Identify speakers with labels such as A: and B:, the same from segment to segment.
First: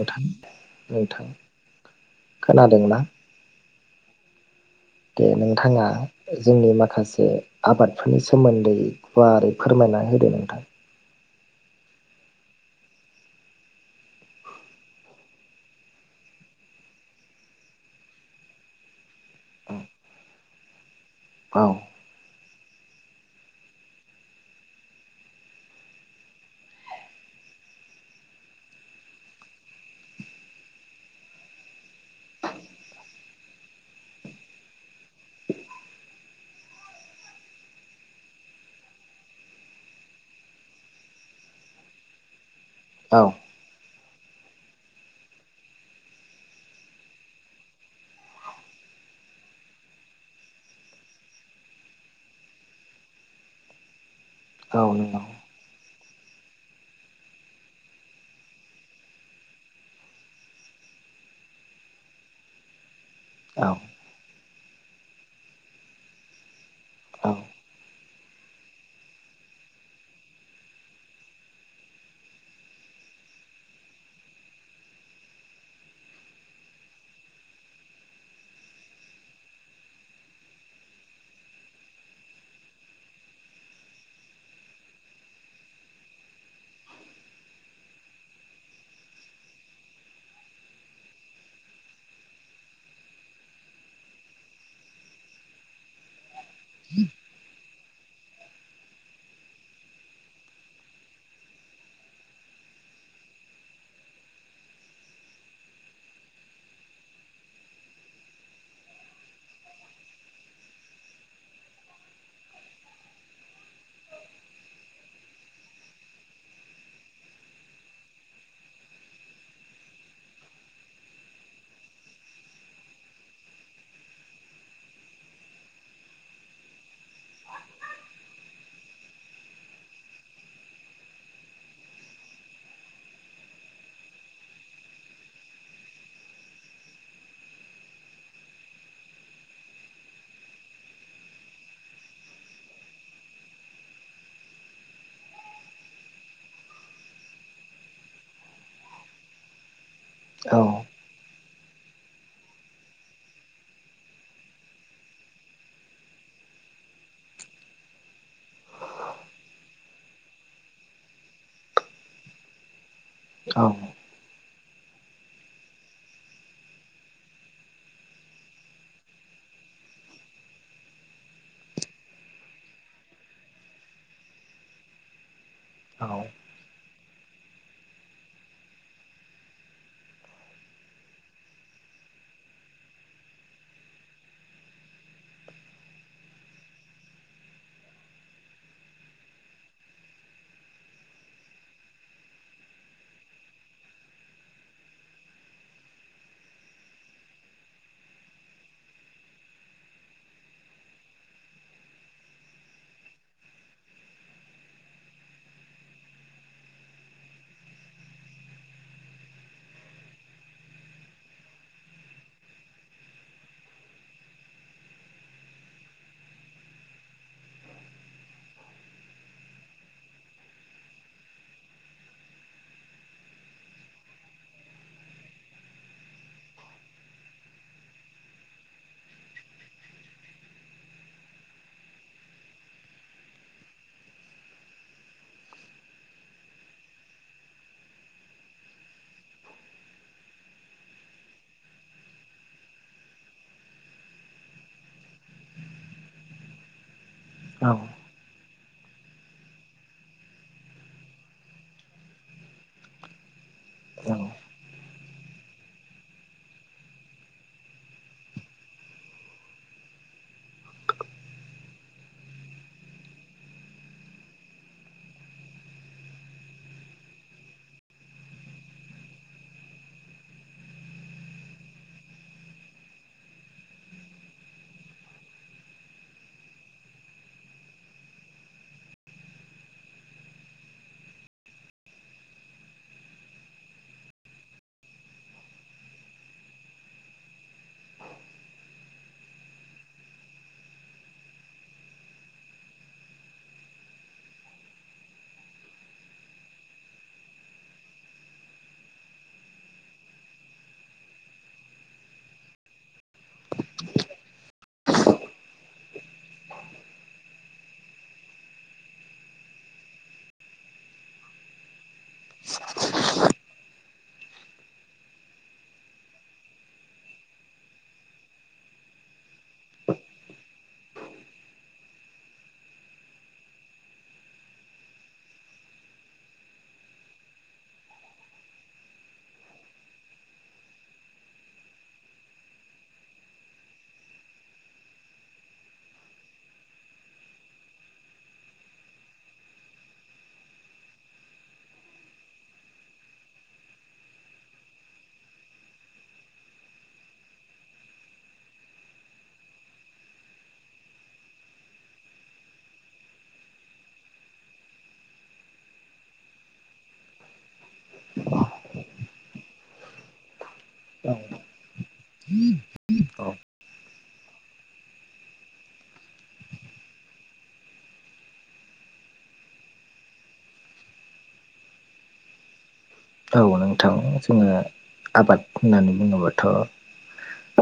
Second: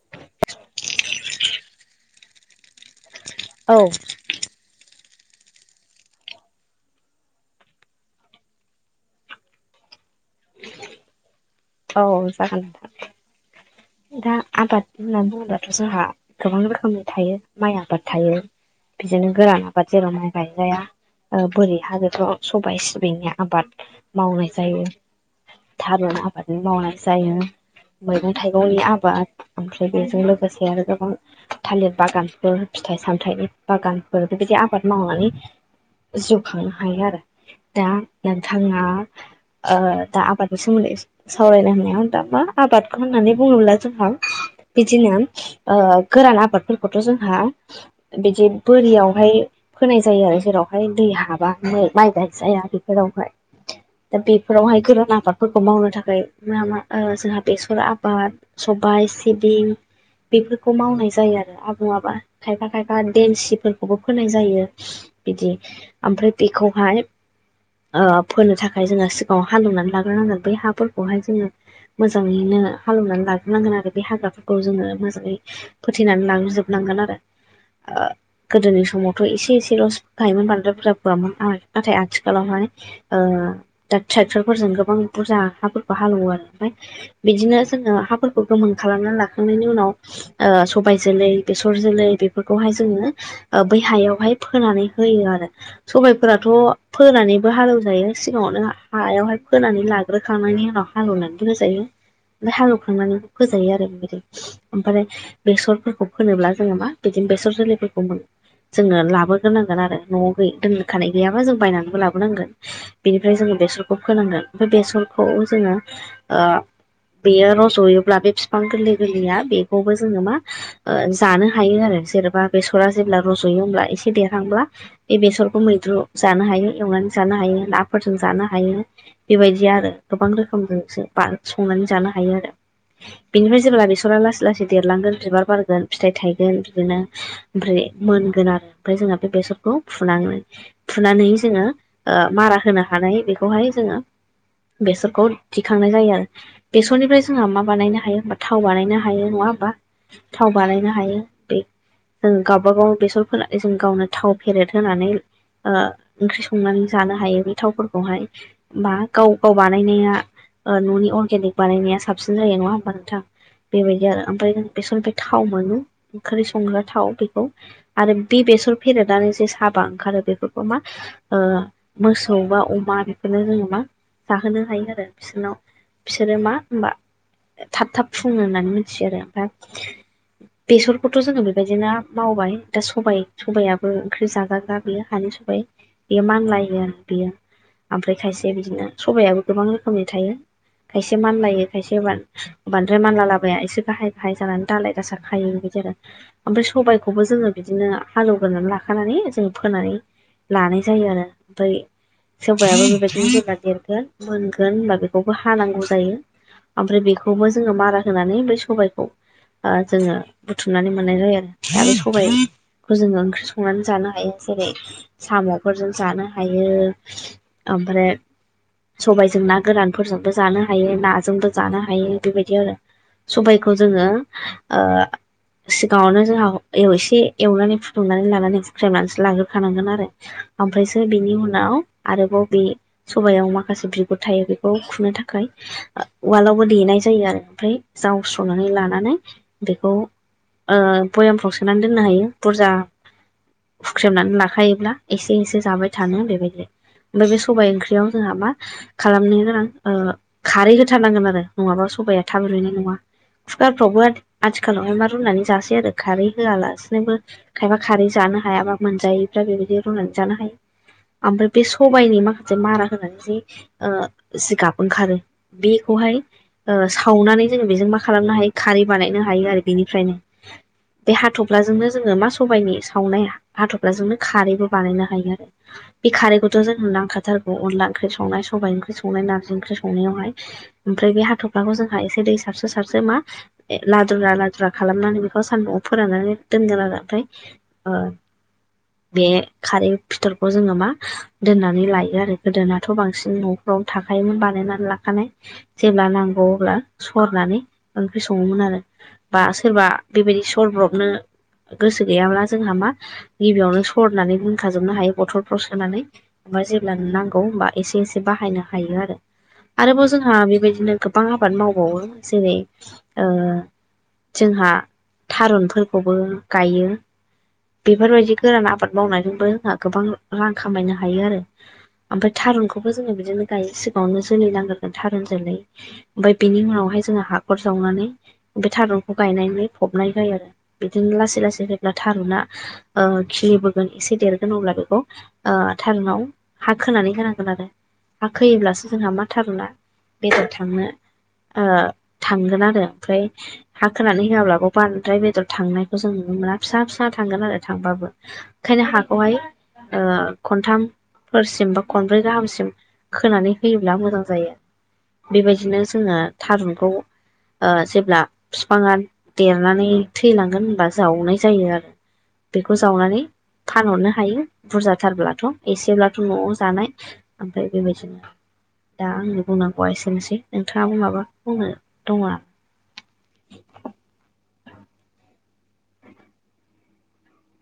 A: नोंथां नोंथां खोनादों ना?
B: औ।
A: दे नोंथाङा ओ जोंनि माखासे आबादफोरनि सोमोन्दै गुवारै फोरमायना होदो नोंथां।
B: औ जागोन दा आबाद होना बुङोबाथ' जोंहा गोबां रोखोमनि थायो माइ आबाद थायो। बिदिनो गोरान आबाद जेराव माइ गायनाया
A: औ
B: ओबोरि हा बेथ' सबाय, सिबिंनि आबाद मावनाय जायो। थारुन आबादनि मावनाय जायो। मैगं थाइ गंनि आबाद ओमफ्राय बेजों लोगोसे आरो गोबां थालिर बागानफोर फिथाइ सामथाइनि बागानफोर बेबायदि आबाद मावनानै जिउ खांनो हायो आरो। दा नोंथाङा ओ दा आबादनि सोमोन्दै सावरायनो होननायाव दा मा आबादखौ
A: औ
B: होननानै बुङोब्ला जोंहा बिदिनो ओ गोरान आबादफोरखौथ' जोंहा बिदि बोरियावहाय फोनाय जायो आरो। जेरावहाय दै हाबा मै माइ गाय जाया बेफोरावहाय दा बे
A: औ
B: फोरावहाय गोरान
A: नंगौ
B: आबादफोरखौ मावनो थाखाय मा मा ओ जोंहा बेसर आबा बाद सबाय, सिबिं बेफोरखौ मावनाय जायो आरो आबौ आबा खायफा खाय फा
A: औ
B: देमसिफोरखौबो फोनाय जायो बिदि ओमफ्राय बेखौहाय
A: औ
B: ओ फोनो थाखाय जोङो सिगाङाव हालेवनानै लाग्रोनांगोन बै हाफोरखौहाय जोङो मोजाङैनो हालौनानै लाग्रोबोनांगोन आरो बे हाग्राफोरखौ जोङो मोजाङै फोथैनानै लाग्रोजोबनांगोन आरो ओ गोदोनि समावथ' एसे एसेलसो फोखायोमोन बांद्राय बुरजा फवामोन नाथाय आथिखालावहाय ओ दा ट्रेक्टरफोरजों गोबां बुरजा हाफोरखौ हालेवो आरो ओमफ्राय बिदिनो जोङो हाफोरखौ गोमोन खालामनानै लाखांनायनि उनाव ओ सबाय जोलै बेसर जोलै बेफोरखौहाय जोङो ओ बै हायावहाय फोनानै होयो आरो सबायफोराथ' फोनानै बो हालेवजायो सिगाङावनो हायावहाय फोनानै लाग्रोखांनायनि उनाव हालेवनानैबो होजायो ओमफ्राय हालेवखांनानै फोजायो आरो बिनो ओमफ्राय बेसरफोरखौ फोनोब्ला जोङो मा बिदिनो बेसर जोलैफोरखौ मोनो जोङो लाबोग्रोनांगोन आरो न'आव दोनखानाय गैयाबा जों बायनानैबो लाबोनांगोन बेनिफ्राय जोङो बेसरखौ फोनांगोन ओमफ्राय बेसरखौ जोङो ओ बेयो रज'योब्ला बे बिफां गोरलै गोरलैया बेखौबो जोङो मा ओ जानो हायो आरो जेनेबा बेसरा जेब्ला रज'यो होमब्ला एसे देरहांब्ला बे बेसरखौ मैद्रु जानो हायो एवनानै जानो हायो नाफोरजों जानो हायो। बेबायदि आरो गोबां रोखोमजोंसो संनानै जानो हायो आरो बिनिफ्राय जेबा बेसरा लासै लासै देरलांगोन बिबार बारगोन फिथाइ थायगोन बिदिनो ओमफ्राय मोनगोन आरो ओमफ्राय जोंहा बे बेसरखौ फान्नानै फुनानै जोङो ओ मारा होनो हानाय बेखौहाय जोङो बेसरखौ थिखांनाय जायो आरो बेसरनिफ्राय जोंहा मा बानायनो हायो होनबा थाव बानायनो हायो नङा हबा थाव
A: औ
B: बानायनो हायो। बे जों गावबा गाव बेसर फानै जों गावनो थाव फेरेद होनानै ओ ओंख्रि संनानै जानो हायो बे थावफोरखौहाय बा गाव गाव बानायनाया ओ न'नि अर्गेनिक बानायनाया साबसिन जायो नङा होमबा नोंथां
A: औ
B: बेबायदि आरो ओमफ्राय बेसनिफ्राय थाव मोनो ओंख्रि संग्रा थाव बेखौ आरो बे बेसर फेरेदनानै जे साबा ओंखारो बेफोरखौ मा ओ मोसौ बा अमा बेखौनो जोङो मा जाहोनो हायो आरो बिसोरनाव
A: औ
B: बिसोरो मा होनोमबा थाब थाब फुङो होननानै मिथियो आरो ओमफ्राय बेसरखौथ' जोङो बेबायदिनो मावबाय दा सबाइ सबायाइयाबो ओंख्रि जाजाग्रा बियो हानि सबाय बेयो मानलायो बियो ओमफ्राय खायसे बिदिनो सबायाइाबो गोबां रोखोमनि थायो। खायसे मानलायो खायसे बां-बांद्राय मानला लाबाया एसे गाहाय गाहाय जानानै दालाय दासा खायो बेबायदि आरो ओमफ्राय सबायखौबो जोङो बिदिनो हालेवगोरननानै लाखानानै जों फोनानै लानाय जायो आरो ओमफ्राय सबायाबो बेबायदिनो जा देरगोन मोनगोन होनबा बेखौबो हानांगौ जायो। ओमफ्राय बेखौबो जोङो मारा होनानै फ्राय सबायखौ ओ जोङो बुथुमनानै मोननाय जायो आरो सबाइ खौ जोङो ओंख्रि संनानै जानो हायो जेरै साम'फोरजों जानो हायो। ओमफ्राय सबायजों ना गोरानफोरजों बो जानो हायो नाजोंबो जानो हायो बेबायदि आरो सबायखौ जोङो ओ सिगाङावनो जोंहा एसे एवनानै फुदुंनानै लानानै हुख्रेबनानैसो लाग्रोखानांगोन आरो ओमफ्रायसो बिनि उनाव आरोबाव बे सबायाव माखासे बिगुर थायो बेखौ खुनो थाखाय उवालावबो देनाय जायो आरो ओमफ्राय जावस्र'नानै लानानै बेखौ भयामफ्राव सोनानै दोननो हायो बुरजा हुख्रेमनानै लाखायोब्ला एसे एसे जाबाय थानो बेबायदि ओमफ्राय बे सबायाइ ओंख्रियाव जोंहा मा खालामनो गोनां खारै होथारनांगोन आरो नङाबा सबाया थाब रुयनाय नङा कुकारफ्रावबो
A: औ
B: आथिखालावहाय मा रुनानै जासै आरो खारै होआलासिनोबो खायबा खारै जानो हायाबा मोनजायैफ्रा बेबायदि रुनानै जानो हायो ओमफ्राय बे सबायाइनि माखासे मारा होनानै जे जिगाब ओंखारो बेखौहाय सावनानै जोङो बेजों मा खालामनो हायो खारै बानायनो हायो आरो बेनिफ्रायनो बे हाथफ्लाजोंनो जोङो मा सबायनि सावनाया हाथ'फ्लााजोंनो खारैबो बानायनो हायो आरो बे खारैखौथ' जों नांखाथारगौ अनला ओंख्रि संनाय सबायाइ ओंख्रि संनाय नार्जि ओंख्रि संनायावहाय ओमफ्राय बे हाथ'फ्लाखौ जोंहा एसे दै सारसो सारसो मा लादुरा लादुरा खालामनानै बेखौ सान्दुंआव फोराननानै दोनगोन आरो ओमफ्राय बे खारै फिथरखौ जोङो मा दोननानै लायो आरो गोदोनाथ' बांसिन न'फ्राव थाखोमोन बानायनानै लाखानाय जेब्ला नांगौ अब्ला सरनानै ओंख्रि सङोमोन आरो बा सोरबा बेबायदि सरब्रबनो गोसो गैयाब्ला जोंहा मा गिबियावनो सरनानै दखाजोबनो हायो बथलफ्राव सोनानै ओमफ्राय जेब्ला नांगौ होमबा एसे एसे बाहायनो हायो आरो आरोबाव जोंहा बेबायदिनो गोबां आबाद मावबावो जेरै जोंहा थारुनफोरखौबो गायो बेफोरबायदि गोरान आबाद मावनायजोंबो जोंहा गोबां रां खामायनो हायो आरो ओमफ्राय थारुनखौबो जोङो बिदिनो गायो सिगाङावनो जोलै नांग्रोगोन थारुन जोलै ओमफ्राय बिनि उनावहाय जोङो हाखर जावनानै बे थारुनखौ गायनानै फबनाय जायो आरो बिदिनो लासै लासै फैब्ला थारुना खिलिबोगोन एसे देरगोन अब्ला बेखौ थारुनाव हा खोनानै होनांगोन आरो हा खोैयोब्लासो जोंहा मा थारुना बेदर थांनो थांगोन आरो ओमफ्राय हा खोनानै होआब्लाबो बांद्राय बेदर थांनायखौ जों नुनो मोना फिसा फिसा थांगोन आरो थांबाबो ओंखायनो हाखौहाय खनथामफोरसिम बा खनब्रै गाहामसिम खोनानै होयोब्ला मोजां जायो बेबायदिनो जोङो थारुनखौ जेब्ला बिफाङा देरनानै थैलांगोन होनबा
A: औ
B: जावनाय जायो आरो बेखौ जावनानै फानहरनो हायो बुरजाथारब्लाथ' एसेब्लाथ' न'आव जानाय ओमफ्राय बेबायदिनो दा आंनि बुंनांगौआ एसेनोसै नोंथाङाबो माबा बुंनो दङ आरो
A: औ नोंथां जोङो आबाद होननानै बुङोबाथ'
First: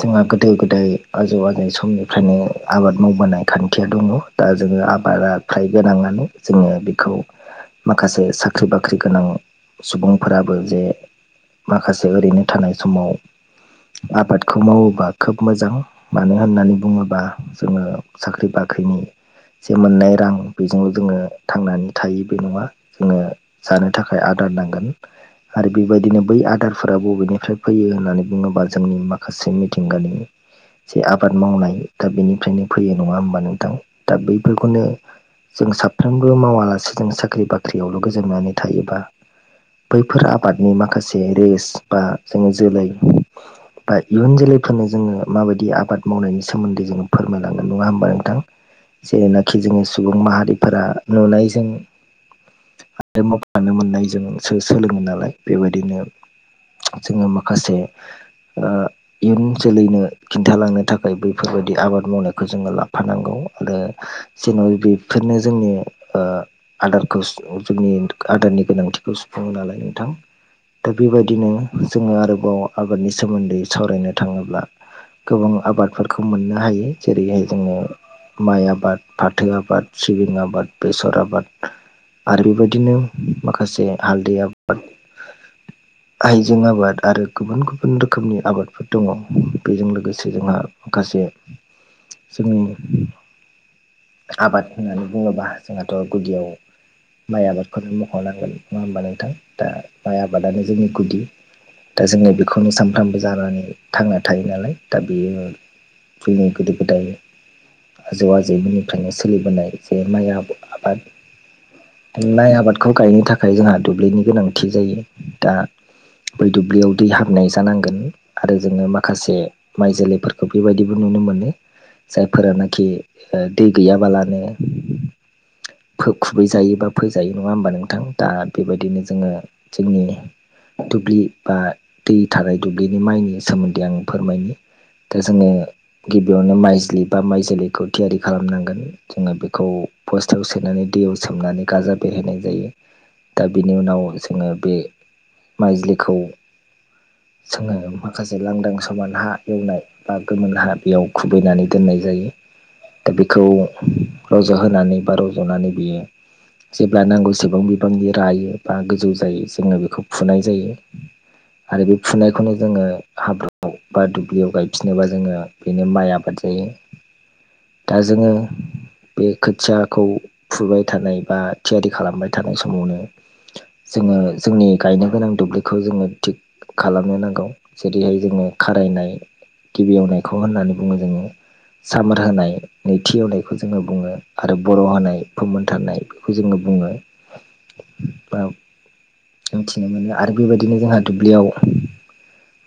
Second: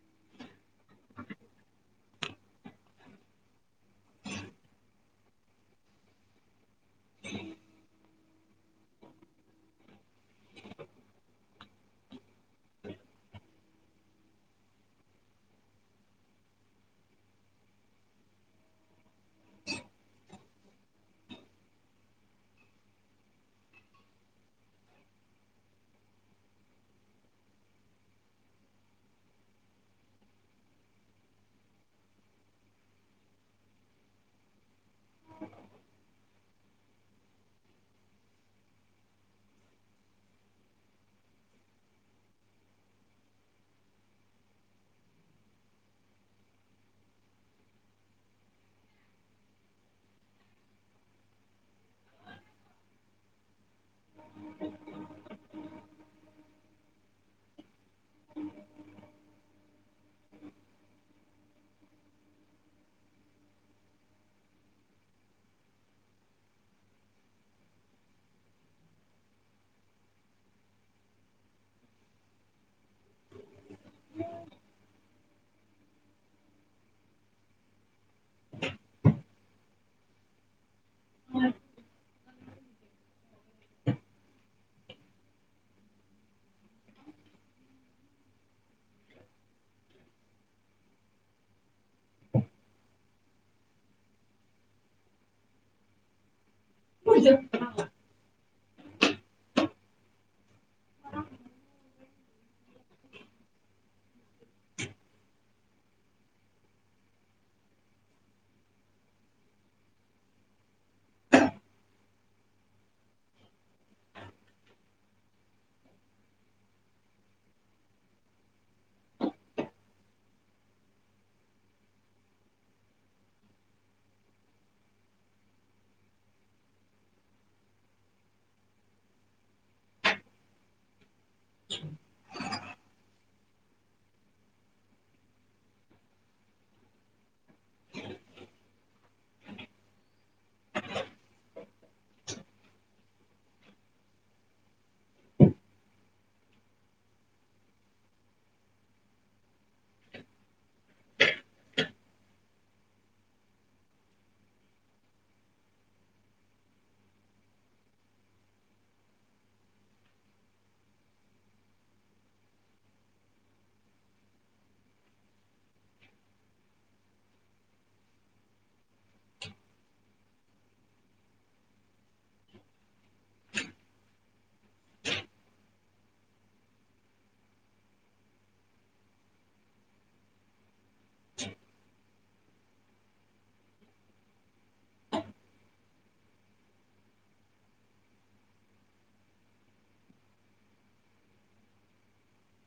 A: जोंहा गोदो गोदाय आजौ आजै समनिफ्रायनो आबाद मावबोनाय खान्थिया दंङ दा जोङो आबादा खाइ गोनांनानै जोङो माखासे साख्रि बाख्रि गोनां सुबुं फोराबो जे माखासे ओरैनो थानाय समाव आबादखौ मावोबा खोब मोजां मानो होननानै बुङोबा जोङो साख्रि बाख्रिनि जे मोननाय रां बेजों जोङो थांनानै थायो बे नङा जोङो जानो थाखाय आदार नांगोन आरो बेबायदिनो बै आदारफोरा बबेनिफ्राय फैयो होननानै बुङोबा जोंनि माखासे मिथिंगानि जे आबाद मावनाय दा बेनिफ्रायनो फैयो नङा होमबा नोंथां दा बैफोरखौनो जों साफ्रोमबो मावालासे जों साख्रि बाख्रियावल' गोजोमनानै थायोबा बैफोर आबादनि माखासे रेस बा जों जोलै बा इयुन जोलैफोरनो जोङो माबायदि आबाद मावनायनि सोमोन्दै जोङो फोरमायलांगोन नङा होमबा नोंथां जेरैनाखि जोङो सुबुं माहारिफोरा नुनायजों आरो मावखानो मोननाय जोंसो सोलोङो नालाय बेबायदिनो जोङो माखासे ओ इयुन जोलैनो खिन्थालांनो थाखाय बैफोरबायदि आबाद मावनायखौ जोङो लाफानांगौ आरो जेन' बेफोरनो जोंनि ओ आदारखौ जोंनि आदारनि गोनांथिखौ सु फुङो नालाय नोंथां दा बेबायदिनो जोङो आरोबाव आबादनि सोमोन्दै सावरायनो थाङोब्ला गोबां आबादफोरखौ मोननो हायो जेरैहाय जोङो माइ आबाद फाथो आबाद सिबिं आबाद बेसर आबाद आरो बेबायदिनो माखासे हालदै आबाद हाइजें आबाद आरो गुबुन गुबुन रोखोमनि आबादफोर दङ बेजों लोगोसे जोंहा माखासे जोंनि आबाद होननानै बुङोबा जोंहाथ' गुदियाव माइ आबादखौनो मख'नांगोन नङा होमबा नोंथां दा माइ आबादानो जोंनि गुदि दा जोङो बेखौनो सानफ्रामबो जानानै थांना थायो नालाय दा बेयो [unintelligible] गोदो गोदाय आजौ आजैमोननिफ्रायनो सोलिबोनाय जे माइ आ-आबाद माइ आबादखौ गायनो थाखाय जोंहा दुब्लिनि गोनांथि जायो दा बै दुब्लियाव दै हाबनाय जानांगोन आरो जोङो माखासे माइ जोलैफोरखौ बेबायदिबो नुनो मोनो जायफोरानाखि ओ दै गैयाबालानो फो खुबैजायो बा फोजायो नङा होमबा नोंथां दा बेबायदिनो जोङो जोंनि दुब्लि बा दै थानाय दुब्लिनि माइनि सोमोन्दै आं फोरमायनो दा जोङो गिबियावनो माइजलि बा माइ जोलैखौ थियारि खालामनांगोन जोङो बेखौ बस्टायाव सोनानै दैयाव सोमनानै गाजा बेरहोनाय जायो दा बिनि उनाव जोङो बे माइजलिखौ जोङो माखासे लांदां समान हा एवनाय बा गोमोन हा बेयाव खुबैनानै दोननाय जायो दा बेखौ रज'होनानै बा रज'नानै बियो जेब्ला नांगौ सिम गोबां बिबांनि रायो बा गोजौ जायो जोङो बेखौ फुनाय जायो आरो बे फुनायखौनो जोङो हाब्रुआव बा दुब्लियाव गायफिनोबा जोङो बेनो माइ आबाद जायो दा जोङो बे खोथियाखौ फुबाय थानाय बा थियारि खालामबाय थानाय समावनो जोङो जोंनि गायनो गोनां दुब्लिखौ जोङो थिग खालामनो नांगौ जेरैहाय जोङो खारायनाय गिबि एवनाय खौ होननानै बुङो जोङो सामा रा होनाय नैथि एवनायखौ जोङो बुङो आरो बर' होनाय फोमोनथारनाय बेखौ जोङो बुङो ओ मोनथिनो मोनो आरो बेबायदिनो जोंहा दुब्लियाव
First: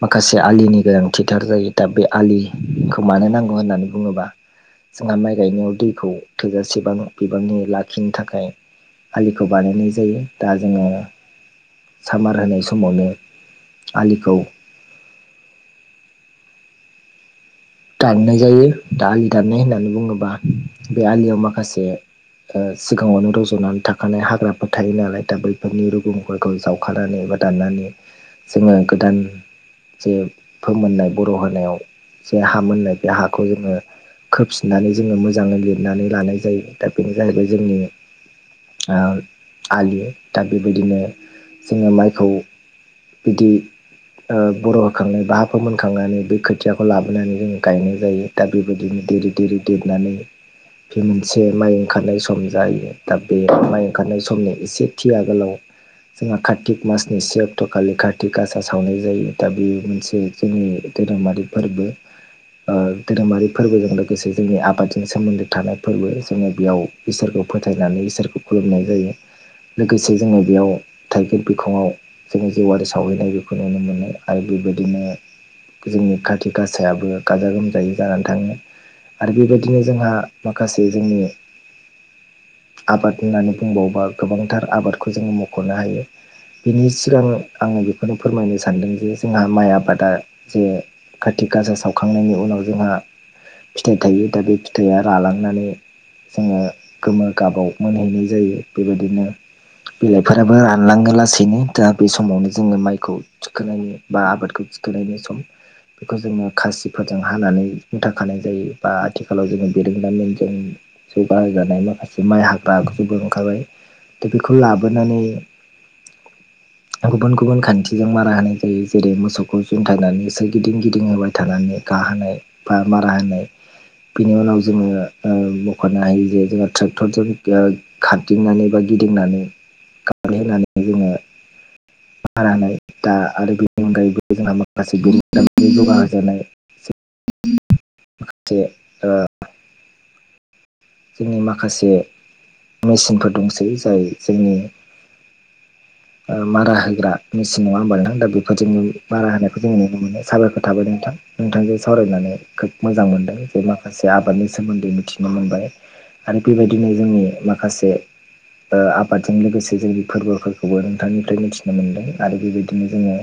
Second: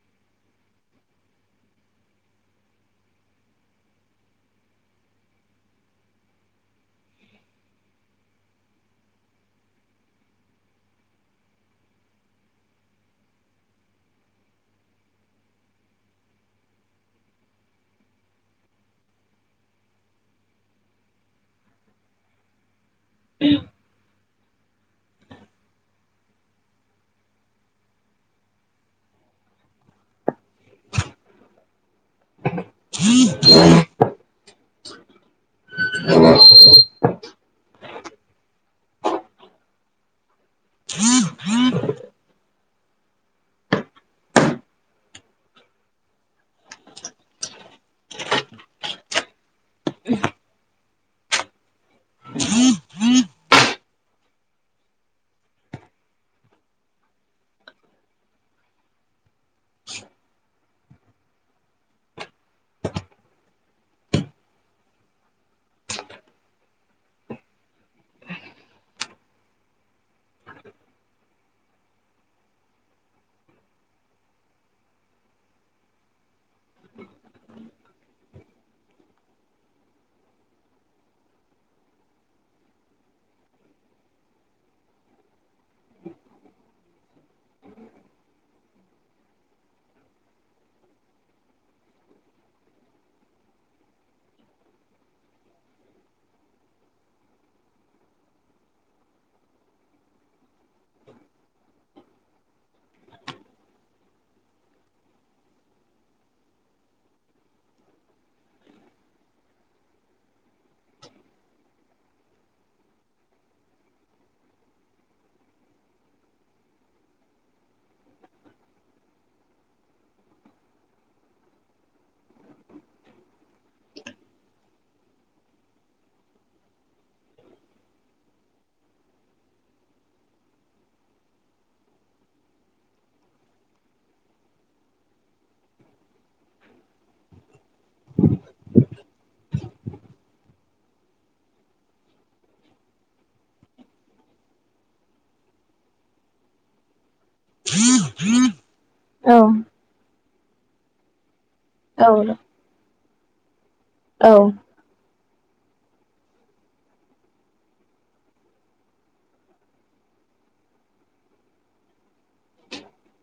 A: माखासे आलिनि गोनांथिटार जायो दा बे आलिखौ मानो नांगौ होननानै बुङोबा जोंहा माइ गायनायाव दैखौ थोजासेबां बिबांनि लाखिनो थाखाय आलिखौ बानायनाय जायो दा जोङो सामार होनाय समावनो आलिखौ दाननाय जायो दा आलि दाननाय होननानै बुङोब्ला बे आलियाव माखासे ओ सिगाङावनो रज'नानै था खानाय हाग्राफोर थायो नालाय दा बैफोरनि रुगुंफोरखौ जावखानानै एबा दाननानै जोङो गोदान जे फोमोननाय बर' होनायाव बे हा मोननाय
B: औ
A: बे हाखौ जोङो खोबफिननानै जोङो मोजाङै लिर फनानै लानाय जायो दा बेनो जाहैबाय जोंनि आ आलि दा बेबायदिनो जोङो माइखौ बिदि ओ बर' होखांनाय बा हा फोमोनखांनानै बे खोथियाखौ लाबो हाबानै जों गायनाय जायो दा बेबायदिनो देरै देरिरि देरनानै बे मोनसे माइ ओंखारनाय सम जायो दा बे माइ ओंखारनाय समनि एसे थि आगोलाव जोंहा कार्तिक मासनि से अक्ट' खालि कार्तिक आासा सावनाय जायो दा बे मोनसे जोंनि धोरोमारि फोरबो ओ धोरोमारि फोरबोजों लोगोसे जोंनि आबादजों सोमोन्दो थानाय फोरबो जोङो बेयाव इसोरखौ फोथायनानै इसोरखौ खुलुमनाय जायो। लोगोसे जोङो बेयाव थाइगिर बिखङाव जोंनि जिउआारि सावहैनाय बेखौ नुनो मोनो आरो बेबायदिनो जोंनि खाथि खास सायाबो गाजा गोमजायै जानानै थाङो आरो बेबायदिनो जोंहा माखासे जोंनि आबाद होननानै बुंबावोबा गोबांथार आबादखौ जोङो मख'नो हायो बिनि सिगां आङो बेखौनो फोरमायनो सानदों जे जोंहा माइ आबादा जे आथि गासा सावखांनायनि उनाव जोंहा फिथाइ थायो दा बे फिथाइया रालांनानै जोङो गोमो गाबाव मोनहैनाय जायो बेबायदिनो बिलाइफोराबो रानलाङो लासैनो दा बे समावनो जोङो माइखौ थिखोनायो बा आबादखौ थिखोनायनि सम बेखौ जोङो खासिफोरजों हानानै मुथाखानाय जायो बा आथिखालाव जोङो बिरोंदामिनजों बाहायजानाय माखासे माइ हाग्रा आगजुबो ओंखारबाय दा बेखौ लाबोनानै गुबुन गुबुन खान्थिजों मारा होनाय जायो जेरै मोसौखौ जुनथायनानै सै गिदिं गिदिं होबाय थानानै गाहोनाय बा मारा होनाय बिनि उनाव जोङो ओ मख'नो हायो जे जोंहा ट्रेक्टरजों खारदिंनानै बा गिदिंनानै गारहोनानै जोङो मारानाय दा आरो बेनि अनगायैबो जोंहा माखासे गुबुन [unintelligible] जौगाहानाय [unintelligible] ओ जोंनि माखासे मेचनफोर दंसै जाय जोंनि ओ मारा होग्रा मेसिन नङा होनोमबा नोंथां दा बेफोरजोंनो बारा होनायखौ जोंङो नुनो मोनो साबायखर थाबाय नोंथां नोंथांजों सावरायनानै खोब मोजां मोनदों जे माखासे आबादनि सोमोन्दै मिथिनो मोनबाय। आरो बेबायदिनो जोंनि माखासे ओ आबादजों लोगोसे जोंनि फोरबोफोरखौबो नोंथांनिफ्राय मिथिनो मोनदों आरो बेबायदिनो जोङो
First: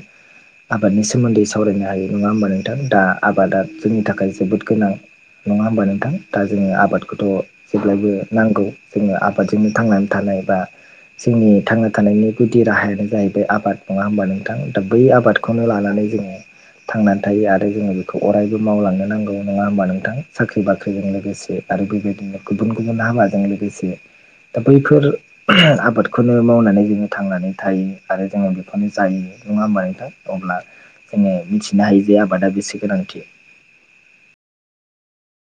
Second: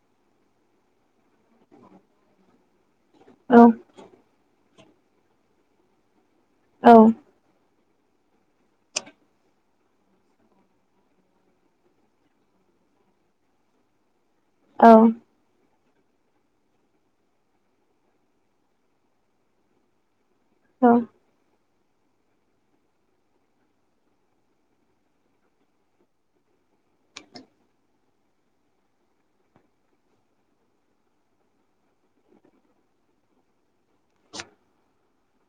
A: आबादनि सोमोन्दै सावरायनो हायो नङा होमबा नोंथां दा आबादा
B: औ
A: जोंनि थाखाय जोबोद गोनां नङा होमबा नोंथां दा जोङो आबादखौथ' जेब्लायबो नांगौ जोङो आबादजोंनो थांनानै थानाय बा जोंनि थांना थानायनि गुदि राहायानो जाहैबाय आबाद नङा होमबा नोंथां दा
B: औ
A: बै आबादखौ बेखौनो लानानै जोङो थांनानै थायो आरो जोङो बेखौ अरायबो मावलांनो नांगौ नङा होमबा नोंथां साख्रि
B: औ
A: बाख्रिजों लोगोसे आरो बेबायदिनो गुबुन गुबुन हाबाजों लोगोसे दा बैफोर आबादखौनो मावनानै जोङो थांनानै थायो आरो जोङो बेखौनो जायो नङा होमबा नोंथां अब्ला जोङो मिथिनो हायो जे आबादा बेसे गोनांथि।